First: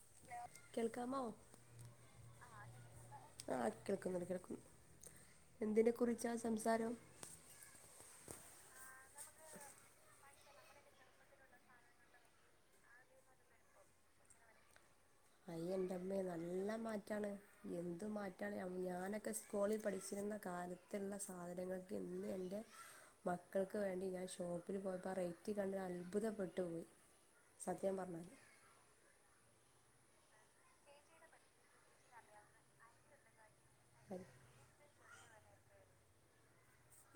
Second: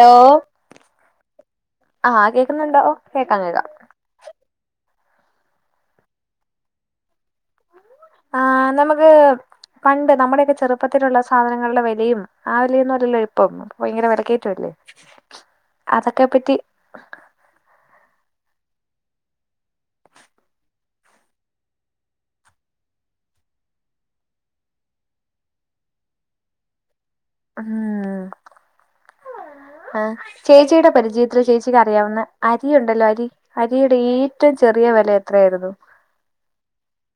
Hello കേൾക്കാമോ ആഹ് കേ ൾക്കുന്നുണ്ടോ ആ കേൾക്കുന്നുണ്ട് കേൾക്കുന്നുണ്ട് എന്തിനെ കുറിച്ചാ സംസാരം ആഹ് നമുക്ക് പണ്ട് നമ്മുടെയൊക്കെ ചെറുപ്പത്തിലുള്ള സാധനങ്ങളുടെ വിലയും ആ വിലയൊന്നുംമല്ലല്ലോ ഇപ്പം ഭയങ്കര വിലക്കേറ്റമല്ലേ അയ്യോ എന്റെമ്മെ നല്ല മാറ്റാണ് എന്ത് മാറ്റ ണ് ഞാനൊക്കെ സ്കൂളിൽ പഠിച്ചിരുന്ന കാലത്ത് ഇന്നുള്ള സാധനങ്ങൾക്ക് ഇന്ന് എൻ്റെ മക്കൾക്ക് വേണ്ടി ഞാൻ ഷോപ്പിൽ പോയപ്പോൾ ആ റേറ്റ് കണ്ട് അത്ഭുതപ്പെട്ടു പോയി സത്യം ഉം പറഞ്ഞാല് ആഹ് ചേച്ചിയുടെ പരിചയത്തിൽ ചേച്ചിക്ക് അറിയാവുന്ന അരി ഉണ്ടല്ലോ അരി അരിയുടെ അത് ഏറ്റവും ചെറിയ വെല എത്രയായിരുന്നു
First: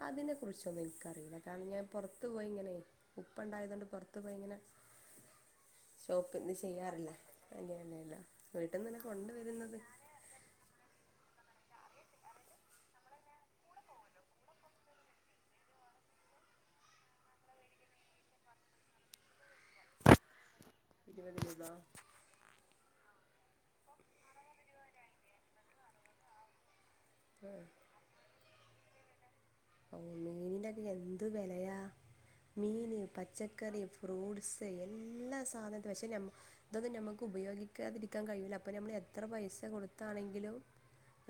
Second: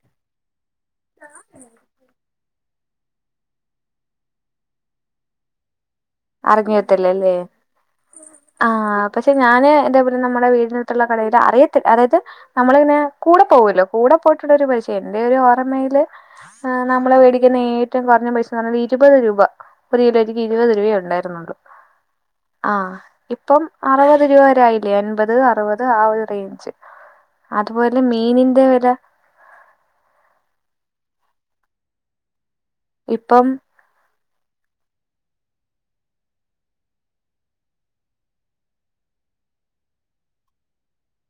അതിനെ കുറിച്ച് ചൊന്നും ഇൻകറീല്ലട്ടാ ഞാൻ പൊർത്തു പോയിങ്ങനെ ഉപ്പ ഉണ്ടായതൊണ്ട് പുറത്ത് പോയി ഇങ്ങനെ ഷോപ്പിൽ നിന്ന് ചെയ്യാറില്ല അറിഞ്ഞിട്ടില്ലല്ലേ അങ്ങനെയല്ല വീട്ടിൽ നിന്ന് തന്നെ ആഹ് പക്ഷെ ഞാന് കൊണ്ടുവരുന്നത് എന്താ പറയാ നമ്മുടെ വീടിനടുത്തുള്ള കടേല് അറിയത്തി അതായത് നമ്മളിങ്ങനെ കൂടെ പോകുല്ലോ കൂടെ പോയിട്ടുള്ള ഒരു പരിചയം എന്റെ ഒരു ഓർമ്മയിൽ നമ്മള് മേടിക്കുന്ന ഏറ്റവും കുറഞ്ഞ പൈസന്ന് ഇരുപത് രൂപ ഒരു കിലോക്ക് ഇരുപത് രൂപ ഇരുപത് ഉണ്ടായിരുന്നുള്ളൂ രൂപ ആഹ്. ഇപ്പം അറുപത് രൂപ വരെ ആയില്ലേ അൻപത് അറുപത് ആ ഒരു റേഞ്ച്. ആ അതുപോലെ മീനിന്റെ വില. ഓ മീനിനൊക്കെ എന്ത് വിലയാ. മീന് ഇപ്പം പച്ചക്കറി ഫ്രൂട് സ് എല്ലാ സാധന പക്ഷെ ഇതൊന്നും നമ്മുക്ക് ഉപയോഗിക്കാതിരിക്കാൻ കഴിയില്ല അപ്പൊ നമ്മൾ എത്ര പൈസ കൊടുത്താണെങ്കിലും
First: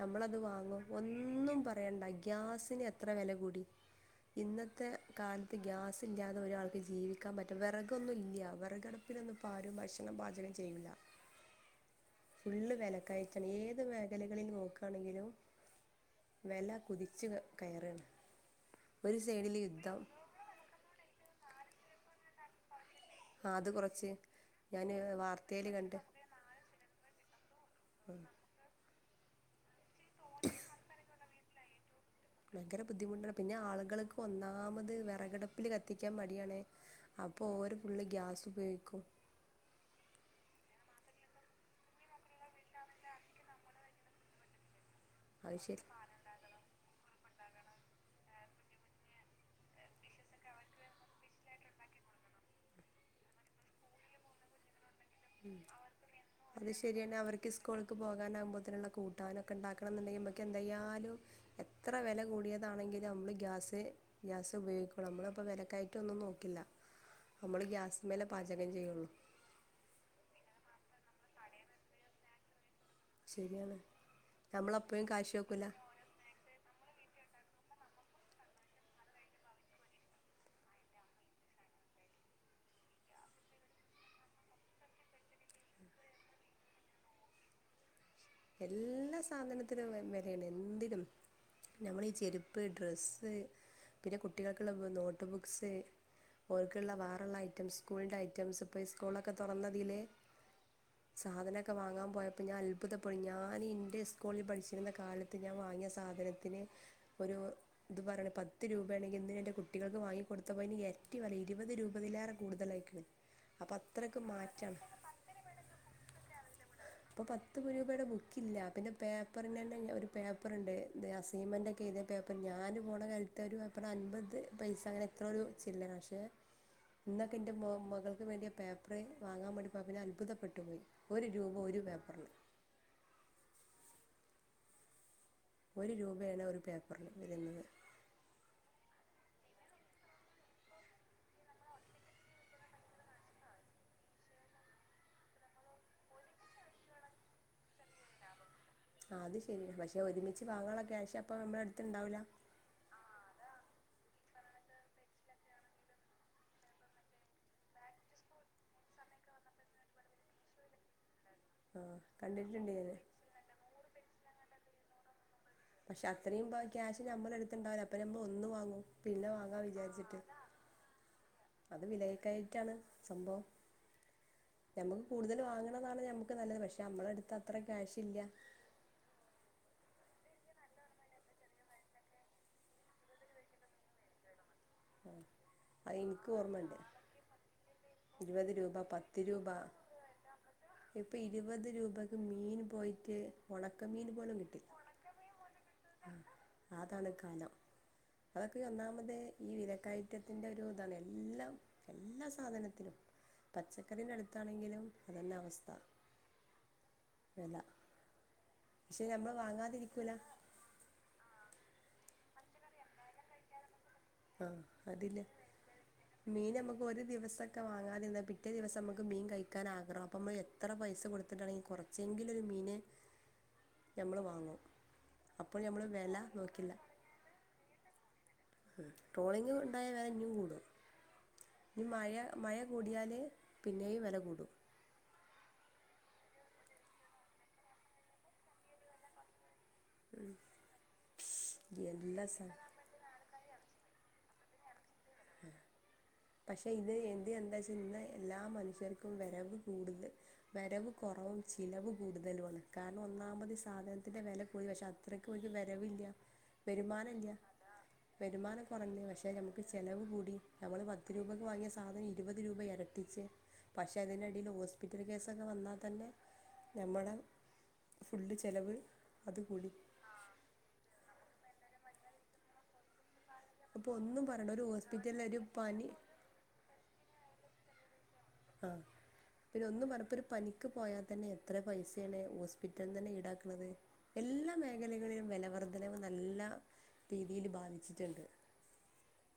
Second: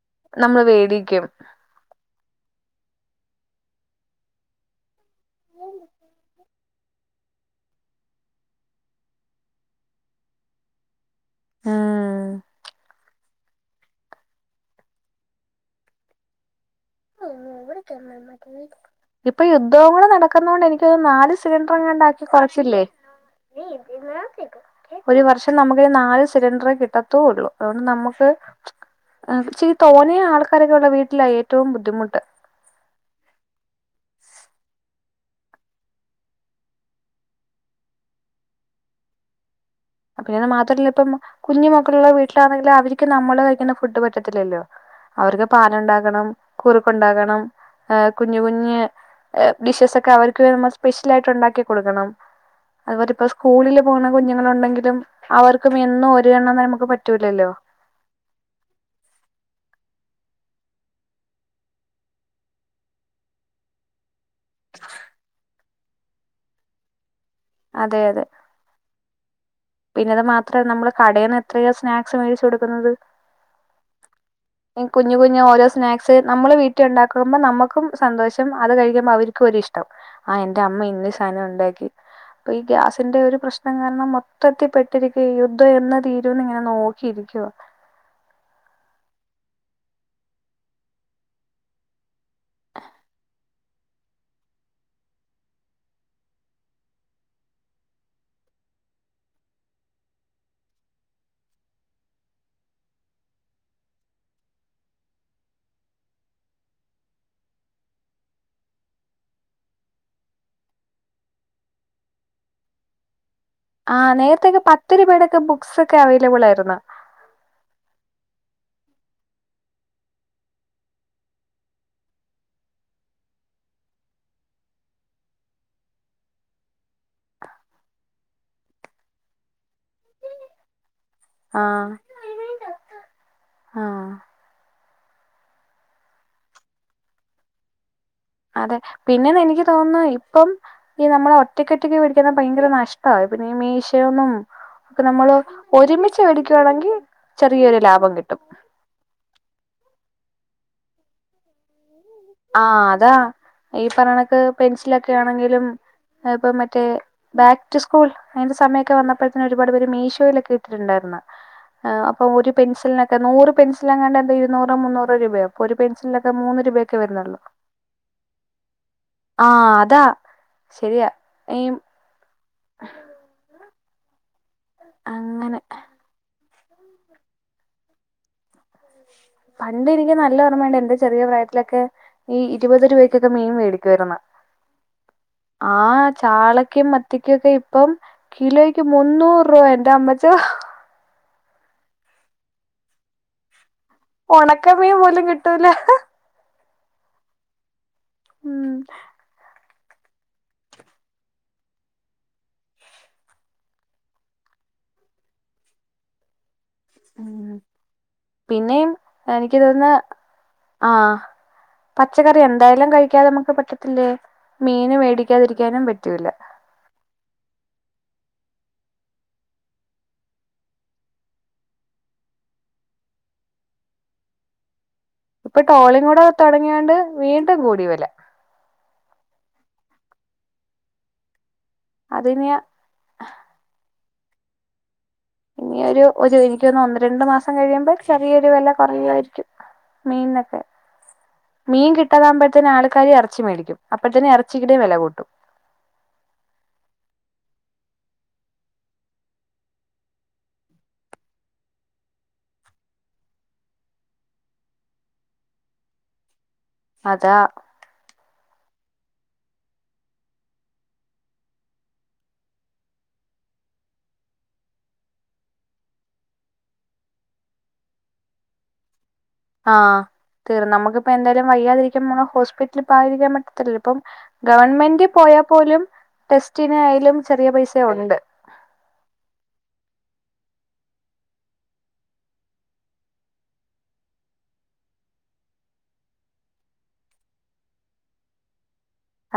നമ്മളത് നമ്മള് വാങ്ങും വേടിക്കും ഒന്നും പറയണ്ട. ഗ്യാസിന് എത്ര വില കൂടി. ഇന്നത്തെ കാലത്ത് ഗ്യാസ് ഇല്ലാതെ ഒരാൾ ജീവിക്കാൻ പറ്റോ വിറകൊന്നും ഇല്ല വിറകടപ്പിലൊന്നും ഇപ്പം ആരും ഭക്ഷണം പാചകം ചെയ്യില്ല. ഉം ഫുള്ള് വിലക്കയ ഏത് മേഖലകളിൽ നോക്കാണെങ്കിലും വില കുതിച്ച് ക ഇപ്പൊ സൈഡിൽ യുദ്ധവും യുദ്ധം കൂടെ നടക്കുന്നോണ്ട് എനിക്ക് നാല് സിലിണ്ടർ എങ്ങാണ്ട് ആക്കി കുറച്ച്ല്ലേ. ആ അത് കുറച്ച് ഞാന് ഒരു വർഷം വാർത്തയിൽ നമുക്ക് ഇനി കണ്ട് നാല് സിലിണ്ടർ കി ട്ടത്തു ഉള്ളു. അതുകൊണ്ട് നമ്മക്ക് ആഹ് ചെയ് തോനെ ആൾക്കാരൊക്കെ ഉള്ള വീട്ടിലായി. റ്റവും ബുദ്ധിമുട്ട്. ഭയങ്കര ബുദ്ധിമുട്ടാണ് പിന്നെ ആളുകൾക്ക് ഒന്നാമത് വിറകടപ്പില് കത്തിക്കാൻ മടിയണേ അപ്പൊ ഓല് ഫുള്ള് ഗ്യാസ് ഉപയോഗിക്കും. പിന്നെത് മാത്രല്ല ഇപ്പം കുഞ്ഞുമ മകളുള്ള വീട്ടിലാണെങ്കിൽ അവർക്ക് നമ്മള് കഴിക്കുന്ന ഫുഡ് പറ്റത്തില്ലല്ലോ? അവർക്ക് അത് പാൽ ശരി ഉണ്ടക്കണം കുറുക്ക് ഉണ്ടകണം. ഹ് കുഞ്ഞു കുഞ്ഞു ഡിഷസ് ഒക്കെ അവർക്ക് നമ്മ സ്പെഷ്യൽ ആയിട്ട് ഉണ്ടാക്കി കൊടുക്കണം. അതുപോലെ ഇപ്പോ സ്കൂളില് പോകണ കുഞ്ഞുങ്ങളൾ ഉണ്ടെങ്കിൽ പ്പും ഉ അത് ശരിയന്നെ പറ്റൂലല്ലോ അവർക്ക് സ്കൂൾക്ക് പോകാനാകുമ്പോത്തനുള്ള കൂട്ടാനൊക്കെ ഉണ്ടാക്കണം എന്നുണ്ടങ്കിൽ എന്തായാലും എത്ര വില കൂടിയതാണെങ്കും നമ്മള് ഗ്യാസ് ഗ്യാസ് ഉപയോഗിക്കൂ നമ്മളിപ്പ വിലക്കായി [unintelligible] നോക്കില്ല നമ്മൾ അതെ ഗ്യാസ്മേലെ പാചകം ചെയ്യുള്ളൂ. ത് മാത്രേമനമ്മൾ കടയിൽന്ന് എത്രയോ സ്നാക്സ് മേടിച്ചു കൊടുക്കുന്നത് ശരിയാണ് നമ്മളപ്പോഴും കുഞ്ഞു കാശ് കുഞ്ഞു ഓരോ നോക്കൂല സ്നാക്സ് നമ്മള് വീട്ടിൽ ട്ട്‌ല് ഉണ്ടാക്കുമ്പോ നമ്മുക്കും സന്തോഷം അത് കഴിക്കുമ്പോ അവർക്കും ഒരു ഇഷ്ടം ആഹ് എന്റെ അമ്മ ഇന്ന് സാധനം ഉണ്ടാക്കി അപ്പൊ ഈ ഗ്യാസിന്റെ ഒരു പ്രശ്നം കാരണം ത്തിൽപ്പെട്ടിരിക്ക യുദ്ധം എന്ന തീരുന്ന് ഇങ്ങനെ നോക്കിയിരിക്കുക. എല്ലാ സാധനത്തിനും വെലയാണ്. എന്തിനും നമ്മളീ ഈ ചെരുപ്പ് ഡ്രെസ്സ് പിന്നെ കുട്ടികൾക്കുള്ള നോട്ട് ബുക്സ് ഓൾക്കുള്ള വേറെയുള്ള ഐറ്റംസ് സ്കൂളിന്റെ ഐറ്റംസ് ഇപ്പൊ സ്കൂളൊക്കെ തുറന്നതിലല് സാധനക്കെ വാങ്ങാൻ പോയപ്പോ ഞാൻ അത്ഭുതപ്പെ അപ്പോൾ ഞാനിൻ്റെ സ്കൂളിൽ പഠിച്ചിരുന്ന കാലത്ത് ഞാൻ വാങ്ങിയ സാധനത്തിന് ഒരു ഇത് പറയാണ് പത്ത് രൂപയാണെങ്കിൽ ഇന്ന്ൻ്റെ കുട്ടികൾക്ക് വാങ്ങിക്കൊടുത്തപ്പോൾ അയ്ന് എരട്ടി വെലയ ഇരുപത് രൂപ ലെറെ കൂടുതലായിരിക്കുന്നു. ആഹ് നേരത്തേക്കെ പത്ത് രൂപേയുടെക്കെ ബുക്സ് ഒക്കെ അവൈലബിൾ ആയിരുന്നു അപ്പൊ പത്ത് രൂപയുടെ ബുക്കില്ല. പിന്നെ പേപ്പറിനന്നെ ഒരു പേപ്പർണ്ട് അസൈൻമെന്റ് ഒക്കെ എയ്ത പേപ്പർ ഞാന് പോണ കാലത്ത് ഒരു പേപ്പറിന് അൻപത് പൈസ അങ്ങനെ എത്രയൊ രു ചില്ലറെ പക്ഷെ ഇന്നൊക്കെ എന്റെ മോ മകൾക്ക് വേണ്ടിയ പേപ്പറ് വാങ്ങാൻ വേണ്ടി പോയപ്പെ അത്ഭുതപ്പെട്ടു പോയി. ഒരു രൂപ ആ ഒരു അഹ് ആഹ് ഒരു രൂപയാണ് ഒരു പേപ്പറിന് വരുന്നത്. അതെ പിന്നെന്ന് എനിക്ക് തോന്നുന്നു ഇപ്പം ഈ നമ്മള ഒറ്റക്കറ്റക്ക് വേടിക്കുന്നത് ഭയങ്കര നഷ്ട്ട പിന്നെ ഈ മീഷോയൊന്നും ഒക്കെ നമ്മള് ഒരുമിച്ച് മേടിക്കവായാണെങ്കിൽ ചെറിയൊരു ലാഭം കിട്ടും. അത് ശരിയാ പക്ഷെ ഒരുമിച്ച് വാങ്ങള ക്യാഷ് അപ്പൊ നമ്മടെ അടുത്തിണ്ടാവില്ല. ആ അതാ ഈ പറണക്ക് പെൻസിലൊക്കെ ആണെങ്കിലും ഇപ്പം മറ്റേ ബാക്ക് ടു സ്കൂൾ അതിന്റെ സമയൊക്കെ വന്നപ്പോഴത്തന് ഒരുപാട് പേര് മീഷോയിലൊക്കെ ഇട്ടിട്ടുണ്ടായിരുന്നേ. ആ അപ്പൊ ഒരു കണ്ടിട്ടുണ്ട് ഞാൻ പെൻസിലിനൊക്കെ നൂറ് പെൻസൽ അങ്ങാണ്ട് എ ഇരുന്നൂറ് മുന്നൂറ് രൂപയ ഒരു പെൻസിൽനൊക്കെ മൂന്ന് രൂപ് നമ്മളെട്ത്ണ്ടാവൂല അപ്പൊ നമ്മൾ ഒന്ന് വാങ്ങും പിന്ന വാങ്ങാ ആഹ് അതാ വിചാരിച്ചിട്ട് ശരിയാ ഈ അത് വില [unintelligible] ണ് സംഭവം ഞമ്മക്ക് കൂടുതൽ അങ്ങനെ വാങ്ങണതാണ് ഞമ്മക്ക് നല്ലെ പക്ഷെ നമ്മലട്ത് അത്ര ക്യാശില്ല. പണ്ട് എനിക്ക് നല്ല ഓർമ്മ ഒണ്ടാര്ന്ന് എന്റെ ചെറിയ പ്രായത്തിലൊക്കെ ഈ ഇരുപത് രൂപക്കൊക്കെ മീൻ മേടിക്കുവാര്ന്ന്. ആ അത് എനിക്ക് ഓർമ്മയുണ്ട് ചാളക്കും മത്തിക്കൊക്കെ ഇപ്പം ഇരുപത് രൂപ കിലോയ്ക്ക് പത്ത് രൂപ മുന്നൂറുവ എൻ്റെമ്മച്ചോ. മീന് പോയിറ്റ് ഒണ ഒണക്കമീൻ പോലും കിട്ടൂല ഹ്ആ. ആതാണ് കാലം. അതക്കെ ഉം ഒന്നാമത് ഈ വില കയറ്റത്തിന്റെ ഒരു ഇതാണ് എല്ലാം എല്ലാ സാധനത്തിനും പച്ചക്കറീന്റെ അടുത്താണെങ്കിലും അതന്നെ അവസ്ഥ ഉം വെല പിന്നെയും എനിക്ക് തോന്നുന്ന് ആഹ് പച്ചക്കറി എന്തായാലും കഴിക്കാതെ നമുക്ക് പറ്റ ത്‌ല്ലെ ആ മീന് അതില്ല വേടിക്കാതിരിക്കാനും പറ്റൂല്ല ക്കെ വാങ്ങാതിന്നാ പിറ്റേ ദിവസം മ്മക്ക് മീൻ കഴിക്കാൻ ആഗ്രഹം അപ്പ മ്മല് എത്ര പൈസ കൊടുത്തിട്ടാണെങ്കിലും കൊറച്ചെങ്കിലൊരു മീന് ഞമ്മള് വാങ്ങും ഇപ്പ അപ്പോൾ നമ്മൾ വില ടോളിങ്ങോടെ നോക്കില്ല തൊടങ്ങിയോണ്ട് വീണ്ടും കൂടി വെല ടോളിങ് ഉണ്ടായ വെല ഇഞ്ഞും കൂടും ഞ് മഴ അതിനി മഴ കൂടിയാല് പിന്നേയും വെല കു കൂടും ഇനി ഒരു ഒര് ഇൻക്കോന്നു ഒന്ന് രണ്ടു മാസം കഴിയുമ്പ ചെറിയൊരു വെല കൊർഞായിരിക്കും മീൻന്നൊക്കെ മീൻ എല്ലാ സാ കിട്ടാതാകുമ്പോഴത്തേന് ആള്ക്കാര് എറ ച്ച് മേടിക്കും അപ്പഴ്ത്തന്നെ എറച്ചിക്കിടെ വെല കൂ പക്ഷേ ഇത് എൻ്റെ എന്താച്ച് ഇന്നാ എല്ലാ മനുഷ്യർക്കും വെരവ് കൂടുതൽ വരവ് കൊറവും ചിലവ് കൂടുതലും ആണ്. കാരണം ഒന്നാമത് സാധനത്തിൻ്റെ വെല പോയ് വശം അത്രക്കൊര് വരവില്ല വരുമാനം ഇല്ല അതാ വരുമാനം കൊറഞ്ഞ് പക്ഷെ ഞമ്മ്ക്ക് ചെലവ് കൂടി ഞമ്മള് പത്ത് രൂപയ്ക്ക് വാങ്ങിയ സാധനം ഇരുപത് രൂപ എരട്ടിച്ച് പക്ഷേ അതിനെടേല് ഹോസ്പിറ്റൽ കേസക്ക വന്നാ തന്നെ ഞമ്മള ഫുള്ള് ചെലവ് ആഹ് തീർന്നമ്മ്ക്ക് അപ്പ എന്താലും വയ്യാതിരിക്കുമൊങ ഹോസ്പിറ്റല് പോവാതിരിക്കാൻ മ അപ്പോൾ തൽപ്പം ഒന്നും പറയണ്ട ഒരു ഗവൺമെന്റ് ഹോസ്പിറ്റലിൽ പോയാ ഒരു പോലും പനി ടെസ്റ്റിനായാലും ചെറിയ പൈസ ഒണ്ട് ആ പിന്നെ ഒന്ന് പലപ്പൊരു പനിക്ക് പോയാൽ തന്നെ എത്ര പൈസേണ് ഹോസ്പിറ്റല് തന്നെ ഈടാക്കണത്. എല്ലാ മേഖലകളിലും വെലവർധനവ് നല്ല രീതിയില് ബാധിച്ചിട്ട്ണ്ട്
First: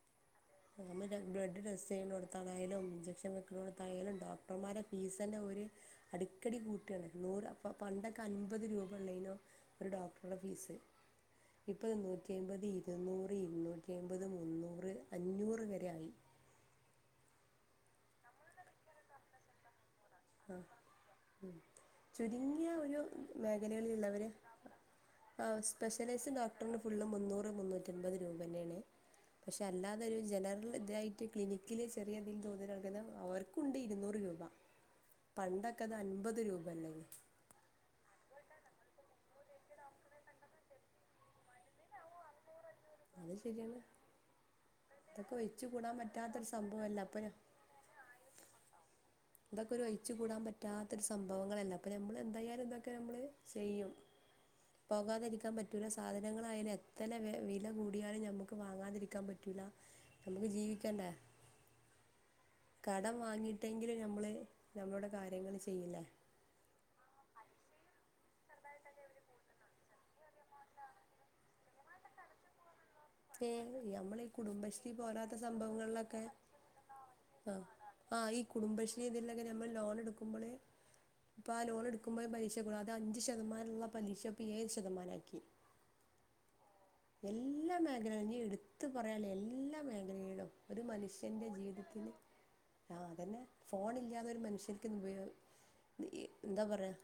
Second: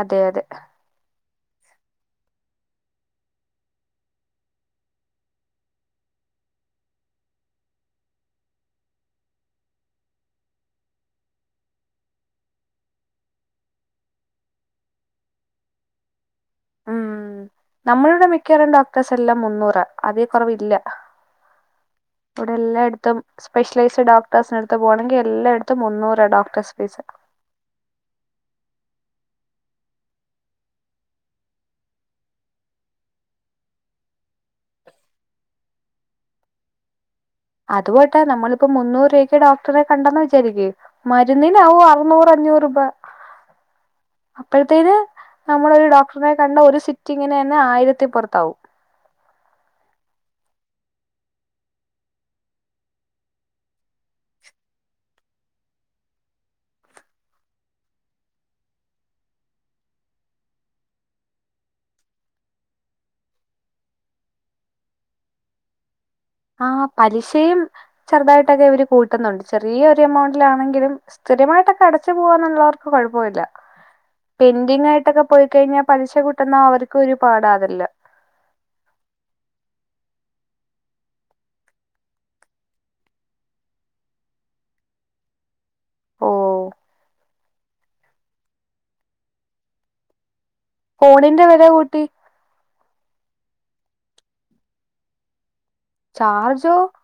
അതെ അതെ നമ്മ്ട ബ്ലഡ് ടെസ്റ്റ് ചെയ്യ്ണോടുത്തായാലും ഇഞ്ചെക്ഷൻ വെക്ക്ണോടുത്തായാലും ഡോക്ടർമാരെ ഫീസന്നെ ഒരു അടിക്കടി കൂട്ടാണ് നൂറ് അപ്പപ്പ പണ്ടൊക്കെ അൻപത് രൂപ ഉള്ളയ്നോ ഒരു ഡോക്ടറ്ടെ ഫീസ് ഇപ്പത് നൂറ്റി അമ്പത്, ഇരുന്നൂറ്, ഇരുന്നൂറ്റി അമ്പത്, മുന്നൂറ് അഞ്ഞൂറ് വരെ ആയി ഉം നമ്മളുടെ മിക്കവാറും ഡോക്ടേഴ്സ് എല്ലാം മുന്നൂറാ അതിൽ ആഹ് കുറവില്ല മ് ഇവിടെ ചുരുങ്ങിയ ഒരു എല്ലായിടത്തും സ്പെഷ്യലൈസ്ഡ് മേഖലകളിലുള്ളവര് ഡോക്ടേഴ്സിന് അടുത്ത് പോകണമെങ്കിൽ ആ എല്ലായിടത്തും മുന്നൂറാ സ്പെഷ്യലൈസ് ഡോക്ടേഴ്സ് ഡോക്ടറിന് ഫീസ് ഫുള്ളും മുന്നൂറ് മുന്നൂറ്റൻപത് രൂപന്ന ആണ് പക്ഷെ അല്ലാതൊരു ജനറൽ ഇതായിട്ട് ക്ലിനിക്കില് ചെറിയ എന്തെ [unintelligible] അവർക്കുണ്ട് ഇരുന്നൂറ് രൂപ പണ്ടക്ക അത് അൻപത് രൂപ അല്ലേര്ന്നാ അത് പോട്ടെ നമ്മളിപ്പം മുന്നൂറുരേക്ക് ഡോക്ടറെ കണ്ടെന്ന് വിചാരിക്ക് മരുന്നിനാവും അറുന്നൂറ് അഞ്ഞൂറും അപ്പ അത് ശരിയാണ് അപ്പോഴത്തേന് ഇതൊക്കെ ഒഴിച്ചു നമ്മളൊരു കൂടാൻ ഡോക്ടറിനെ പറ്റാത്തൊരു കണ്ട ഒരു സംഭവല്ല അപ്പൊ സിറ്റിങ്ങിന് അന്നെ ആയിരത്തിപ്പൊറത്താവും ഇതൊക്കെ ഒരു ഒഴിച്ചു കൂടാൻ പറ്റാതൊരു സംഭവങ്ങളല്ല അപ്പൊ ഞമ്മൾ എന്തായാലും ഇതൊക്കെ നമ്മള് ചെയ്യും പോകാതിരിക്കാൻ പറ്റൂല സാധനങ്ങളിയാലും എത്തന വില കൂടിയാലും ഞമ്മക്ക് വാങ്ങാതിരിക്കാൻ പറ്റൂല നമ്മുക്ക് ജീവിക്കണ്ടേ കടം വാങ്ങിട്ടെങ്കിലും ഞമ്മള് ഞമ്മടെ കാര്യങ്ങള് ചെയ്യില്ലേ ആഹ് പലിശയും ചെറുതായിട്ടൊക്കെ ഇവരു കൂട്ടുന്നുണ്ട് ചെറിയ ഒരു എമൗണ്ടിലാണെങ്കിലും സ്ഥിരമായിട്ടൊക്കെ അടച്ചു പോവാനുള്ളവർ ഏയ്യ് നമ്മളീ കുടുംബശ്രീ ആയിട്ടൊക്കെ പോരാത്ത പോയി കഴിഞ്ഞാൽ പലിശ സംഭവങ്ങളിലൊക്കെ കൂട്ടുന്ന അവർക്ക് ഒരു പാടാ ആഹ് അതെല്ലാം ആഹ് ഈ കുടുംബശ്രീ ഇതിലൊക്കെ നമ്മൾ ലോൺ എടുക്കുമ്പള് ഇപ്പ ആ ലോണെടുക്കുമ്പ പലിശ കൂടും അഞ്ച് ശതമാനള്ള പലിശ ഇപ്പ ഏഴ് ശതമാനാക്കി ഓഹ് എല്ലാ മേഖലക ഇനി എടുത്ത് പറയാല്ലാ എല്ലാ മേഖലടും ഒരു ഫോണിന്റെ മനുഷ്യന്റെ വില കൂട്ടി ജീവിതത്തിന് ആഹ് അതന്നെ ഫോൺ ഇല്ലാതൊരു മനുഷ്യക്ക്ന്ന് ഉപയോ എന്താ ചാർജോ പറയാ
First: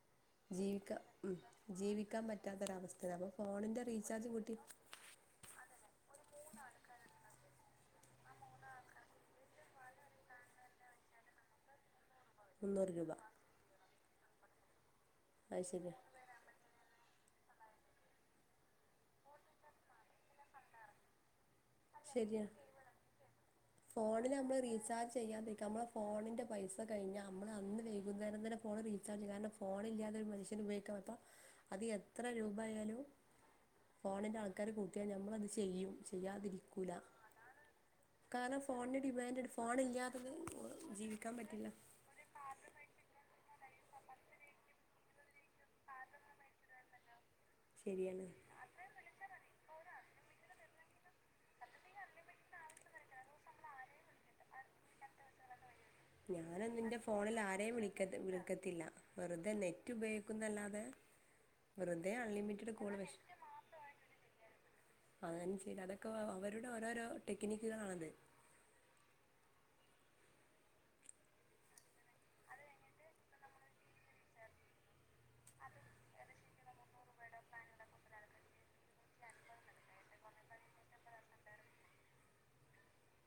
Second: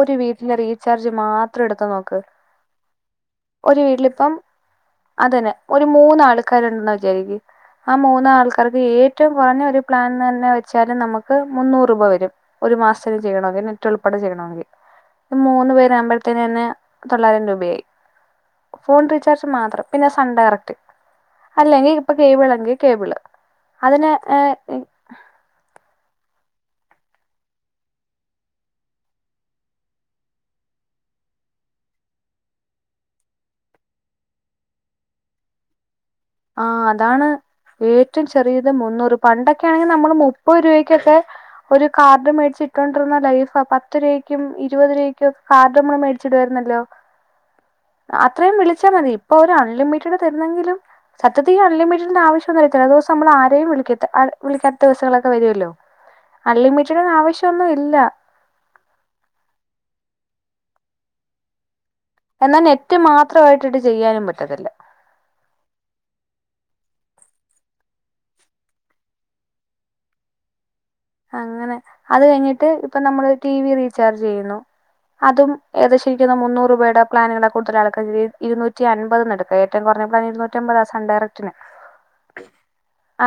ഒരു വീട്ടിലെ ജീവിക്ക റീചാർജ് ഉം മാത്രം എടുത്ത് ജീവിക്കാൻ പറ്റാത്തൊരവസ്ഥ അപ്പ ഫോണിന്റെ റീ ഇപ്പം അതന്നെ ഒര് മൂന്നാള് മൂന്ന് ആൾക്കാർ ഉണ്ടുന് വിചാരിക്ക് ആ മൂനാൾക്കാർക്ക് ഏറ്റവും കുറഞ്ഞ ഒരു പ്ലാൻ തന്നെ വെച്ചാൽ നമുക്ക് മുന്നൂറ് രൂപ വരും [unintelligible] ചെയ്യണം അതന്ന ഏറ്റവും എളു [unintelligible] ചെയ്യണോങ്കി അത് മൂന്ന് പേര് ശരിയാ ആവുമ്പോഴത്തേനു തന്നെ തൊള്ളായിരം രൂപയായി ഫോൺ റീചാർജ് മാത്രം പിന്നെ സൺഡയറക്റ്റ് അല്ലെങ്കിൽ ഇപ്പൊ ശരിയാണ് കേബിളെങ്കി കേബിള് അതിനെ ഫോണിൽ നമ്മൾ റീചാർജ് ചെയ്യാതിരിക്കുക നമ്മളെ ഫോണിൻ്റെ പൈസ കഴിഞ്ഞാ അമ്മള് അന്ന് വൈകുന്നേരം തന്നെ ഫോൺ റീചാർജ് കാരണം ഫോണില്ലാത്തൊരു മനുഷ്യൻ അപ്പോ അത് എത്ര രൂപായാലും ഫോണിൻ്റെ ആൾക്കാര് കൂട്ടിയാൽ നമ്മളത് ചെയ്യും ചെയ്യാ ആ അതാണ് ഏറ്റവും കാരണം ചെറിയത് ഫോണിന് മുന്നൂറ് ഡിമാൻഡ് പണ്ടൊക്കെ ആണെങ്കി നമ്മള് ഫോണില്ലാതെ മുപ്പത് രൂപയ്ക്കൊക്കെ ജീവിക്കാൻ പറ്റില്ല ഒരു കാർഡ് മേടിച്ചിട്ടോണ്ടിരുന്ന ലൈഫ് - പത്ത് രൂയക്കും ഇരുപത് രൂയക്കും കാർട് അമ്മള് മേടിച്ചിടുമായിരുന്നല്ലോ ശരിയാണ് അത്രയും വിളിച്ചാ മതി ഇപ്പൊ ഒരു അൺലിമിറ്റ് തരുന്നെങ്കിലും സത്യത്തി ഈ അൺലിമിറ്റഡിന്റെ ആവശ്യം വരുത്തില്ല ഒര് ദിവസം ആരെയും വിളിക്കാത്ത ദിവസങ്ങളൊക്കെ വരുവല്ലോ ഞാനൻ നിന്റെ ഫോണിൽ ആരെയും ഇല്ല വിളിക്കത്തില്ല വെറുതെ നെറ്റ് ഉപയോ പിന്നെന്നല്ലാതെ വെറുതെ എന്നാൽ അൺലിമിറ്റഡ് കാൾ നെറ്റ് പക്ഷെ മാത്രമായിട്ടിട്ട് ചെയ്യാനും പറ്റത്തില്ല അതൊക്കെ അവ അവിടെ ഓരോരോ ടെക്നിക്കുകളാണത് അങ്ങനെ അത് കഴിഞ്ഞിട്ട് ഇപ്പൊ നമ്മള് ടി വി റീചാർജ് ചെയ്യുന്നു അതും ഏകദേശം എനിക്ക് തോന്നുന്ന് മുന്നൂറ് രൂപേടെ പ്ലാനുകളെ കൂടുതൽ ആൾക്കാ ഇരുന്നൂറ്റി അമ്പത്ന്ന് എടുക്ക ഏറ്റവും കുറഞ്ഞ പ്ലാന് ഇരുന്നൂറ്റി അമ്പത സൺഡയറക്റ്റ്ന്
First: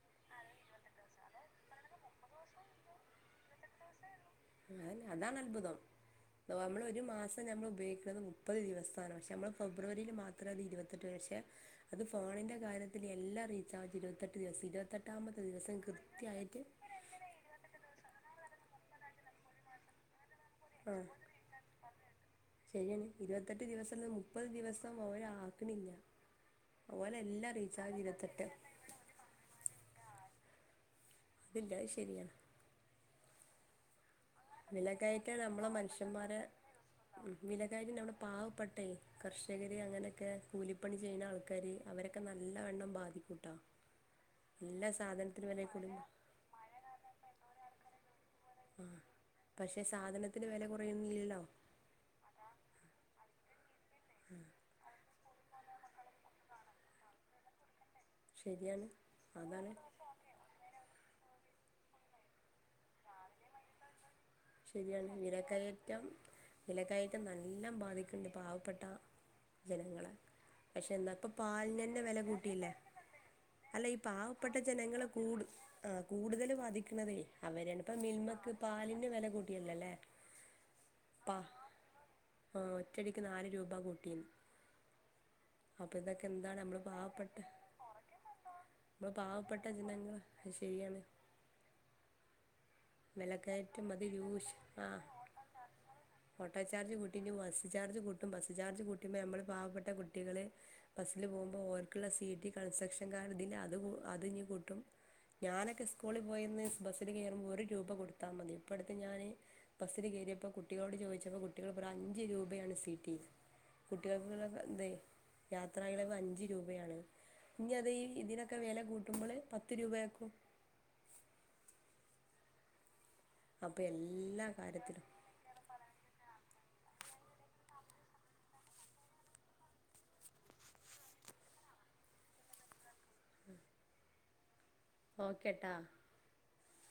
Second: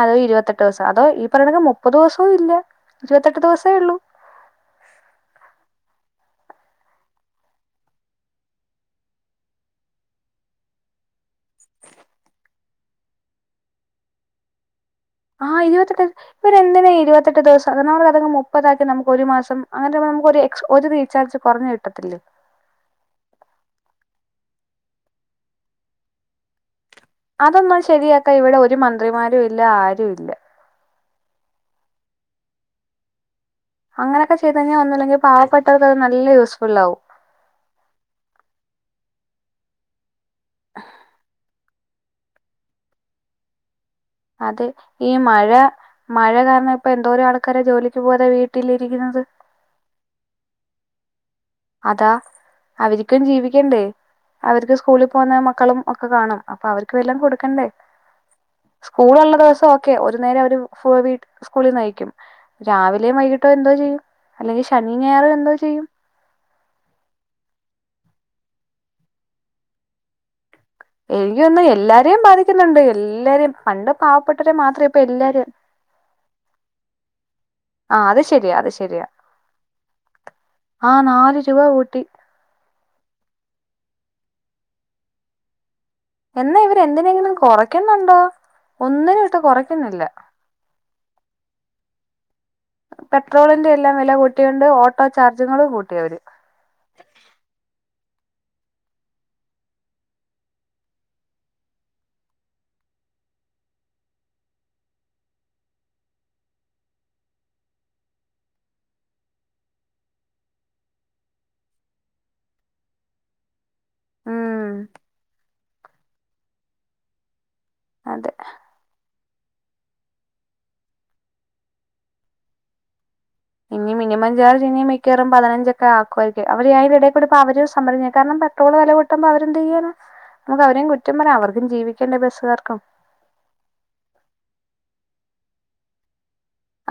അതോ ഇരുപത്തെട്ട് ദിവസം അതോ ഈ പറഞ്ഞ കണക്ക് മുപ്പത് ദിവസവും ഇല്ല ഇരുപത്തെട്ട് ദിവസേ- അതാണ് അത്ഭുതം നമ്മള് ഒരു മാസം നമ്മൾ ഉപയോഗിക്കുന്നത് മുപ്പത് ദിവസവാണ് പക്ഷെ നമ്മള് ഫെബ്രുവരിയിൽ മാത്ര അത് ഇരുപത്തെട്ട് പക്ഷെ അത് ഫോണിന്റെ കാര്യത്തിൽ എല്ലാം റീചാർജും ഇരുപത്തെട്ട് ദിവസ ഇരുപത്തെ ആഹ് ഇരുപത്തെട്ട് ഇവരെന്തിനാ ഈ ഇരുപത്തെട്ട് ദിവസം [unintelligible] മുപ്പതാക്ക നമക്ക് ഒരു മാസം അങ്ങനെ നമുക്ക് ഒര് ഒരു ആഹ് റീചാർജ് കൊറഞ്ഞു കിട്ടത്തില്ലേ പത്തെട്ട് ദിവസം അല്ല മുപ്പത് ദിവസം ഓരാക്കണില്ല ഓലെല്ലാം അതൊന്നും റീചാർജ് ശരിയാക്കാൻ ഇരുപത്തെട്ട് ഇവിടെ ഒരു മന്ത്രിമാരും ഇല്ല ആരും - ല്ല അതില്ലായി ശരിയാണ് [inaudible] അങ്ങനെയൊക്കെ ചെയ്ത് കഴിഞ്ഞാൽ ഒന്നുമില്ലെങ്കിൽ വിലകയറ്റാ നമ്മളെ പാവപ്പെട്ടവർക്ക് അത് നല്ല മനുഷ്യന്മാരെ യൂസ്ഫുൾ ആവും വിലകയറ്റ് നമ്മുടെ പാവപ്പെെട്ടേ [inaudible] കർഷകര് അങ്ങനെയൊക്കെ കൂലിപ്പണി ചെയ്യുന്ന ആൾക്കാാര് അവരൊക്കെ നല്ലവണ്ണം ബാധിക്കൂട്ടാ അതെ ഈ മഴ മഴ കാരണം ഇപ്പ എന്തോര ആൾക്കാരെ ജോലി ഇപ്പോോെ ആ പക്ഷെ സാധനത്തിന് വേില പ്രേമ ഇല്ലോ അതാ അവരിക്കും ജീവിക്കണ്ടേ അവർക്ക് സ്കൂള പോകുന്ന മക്കളും ഒക്കെ കാണും അപ്പോൾ അവർക്ക് വല്ലം കൊടുക്കണ്ടേ ശരിയാണ് സ്കൂൾ ഉള്ള ദിവസം അതാണ് ഒക്കെ ഒരു നേരം അവര് സ്കൂളിൽ ആയിക്കും രാവിലെയും വൈകിട്ടോ എന്തോ ചെയ്യും അല്ലെങ്കിൽ ശനി ശരിയാണ് ഞായർ എന്തോ ചെയ്യും വിലക്കയറ്റം വിലക്കയറ്റം നല്ല ബാധിക്കണ്ട് പാവപ്പെട്ട ജനങ്ങള്െ പക്ഷെ എന്നാ ഇപ്പ എനിക്ക് തോന്നുന്നു പാലിിന തന്നെ വില എല്ലാവരെയും കൂട്ടിയില്ലേ ബാധിക്കുന്നുണ്ട് എല്ലാവരെയും അല്ല പണ്ട് ഈ പാവപ്പെട്ടവരെ പാവപ്പെട്ട മാത്രം ജനങ്ങള ഇപ്പം കൂ എല്ലാവരും ആ കൂടുതൽ ബാധിക്കണതേ അവരാണ്ിപ്പ മിൽമക്ക് പാലിന്റെ വില കൂട്ടി ആഹ നാല് രൂപ കുട്ടി ഒച്ചടിക്ക് നാല് രൂപ കൂട്ടിന്ന് അപ്പൊ ഇതൊക്കെ എന്താണ് എന്നാ ഇവർ നമ്മള് എന്തിനെങ്കിലും പാവപ്പെട്ട കുറയ്ക്കുന്നുണ്ടോ നമ്മള് ഒന്നിനും ഇട്ട് പാവപ്പെട്ട കുറയ്ക്കുന്നില്ല ജനങ്ങൾ അത് ശരിയാണ് പെട്രോളിന്റെ വിലക്കയറ്റ എല്ലാം മതി വില യൂ് കൂട്ടിയോണ്ട് ആഹ ഓട്ടോ ചാർജുകളും കൂട്ടി അവര് ഓട്ടോ ചാർജ് കൂട്ടി ബസ് ചാർജ് കൂട്ടി കട്ടും ബസ് ചാർജ് കൂട്ടുമ്പോ നമ്മള് പാവപ്പെട്ട കുട്ടികള് ബസ്സിൽ പോകുമ്പോൾഓർക്കുള്ള സീറ്റ് കൺസ്ട്രക്ഷൻ കാർ ഇതി അത് അത് കൂട്ടും ഞാനൊക്കെ സ്കൂളിൽ പോയന്ന് ബസ്സിൽ കേയറ്പോൾ ഒരു രൂ കൊടുത്താൽ മതി ഇപ്പോ അടുത്ത് ഞൻ ബസിൽ കയറിയപ്പോൾ കുട്ടികളോട് ചോദിച്ചപ്പോൾ കുട്ടികൾ അഞ്ച് രൂപയാണ് സീറ്റ കുട്ടികൾക്ക് ഉം അ യാത്രകള അഞ്ച് രൂപയാണ് ഇനി അത് ഈ അതെ ഇതിനൊക്കെ വില കൂട്ട ള പ രൂപയാക്കും അപ്പോൾ ഇനി മിനിമം എല്ലാ ചാർ ഇനി കാര്യത്തിലും മിക്കവാറും പതിനഞ്ചൊക്കെ ആക്കുമായിരിക്കട്ടും അവര് അതി ഇടക്കൂടുപ്പ അവര് സംമ്മര കാരണം പെട്രോള് വില കൂട്ടുമ്പോൊ അവരെന്ത്തു ചെയ്യാന നമുക്ക് അവരെയും കുറ്റം പറ അവർക്കും ജീവിക്കേണ്ടേ ബസ്സുകാർക്കും ക്കെട്ട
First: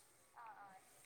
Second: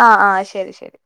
ആഹ ആഹ ശരി ശരി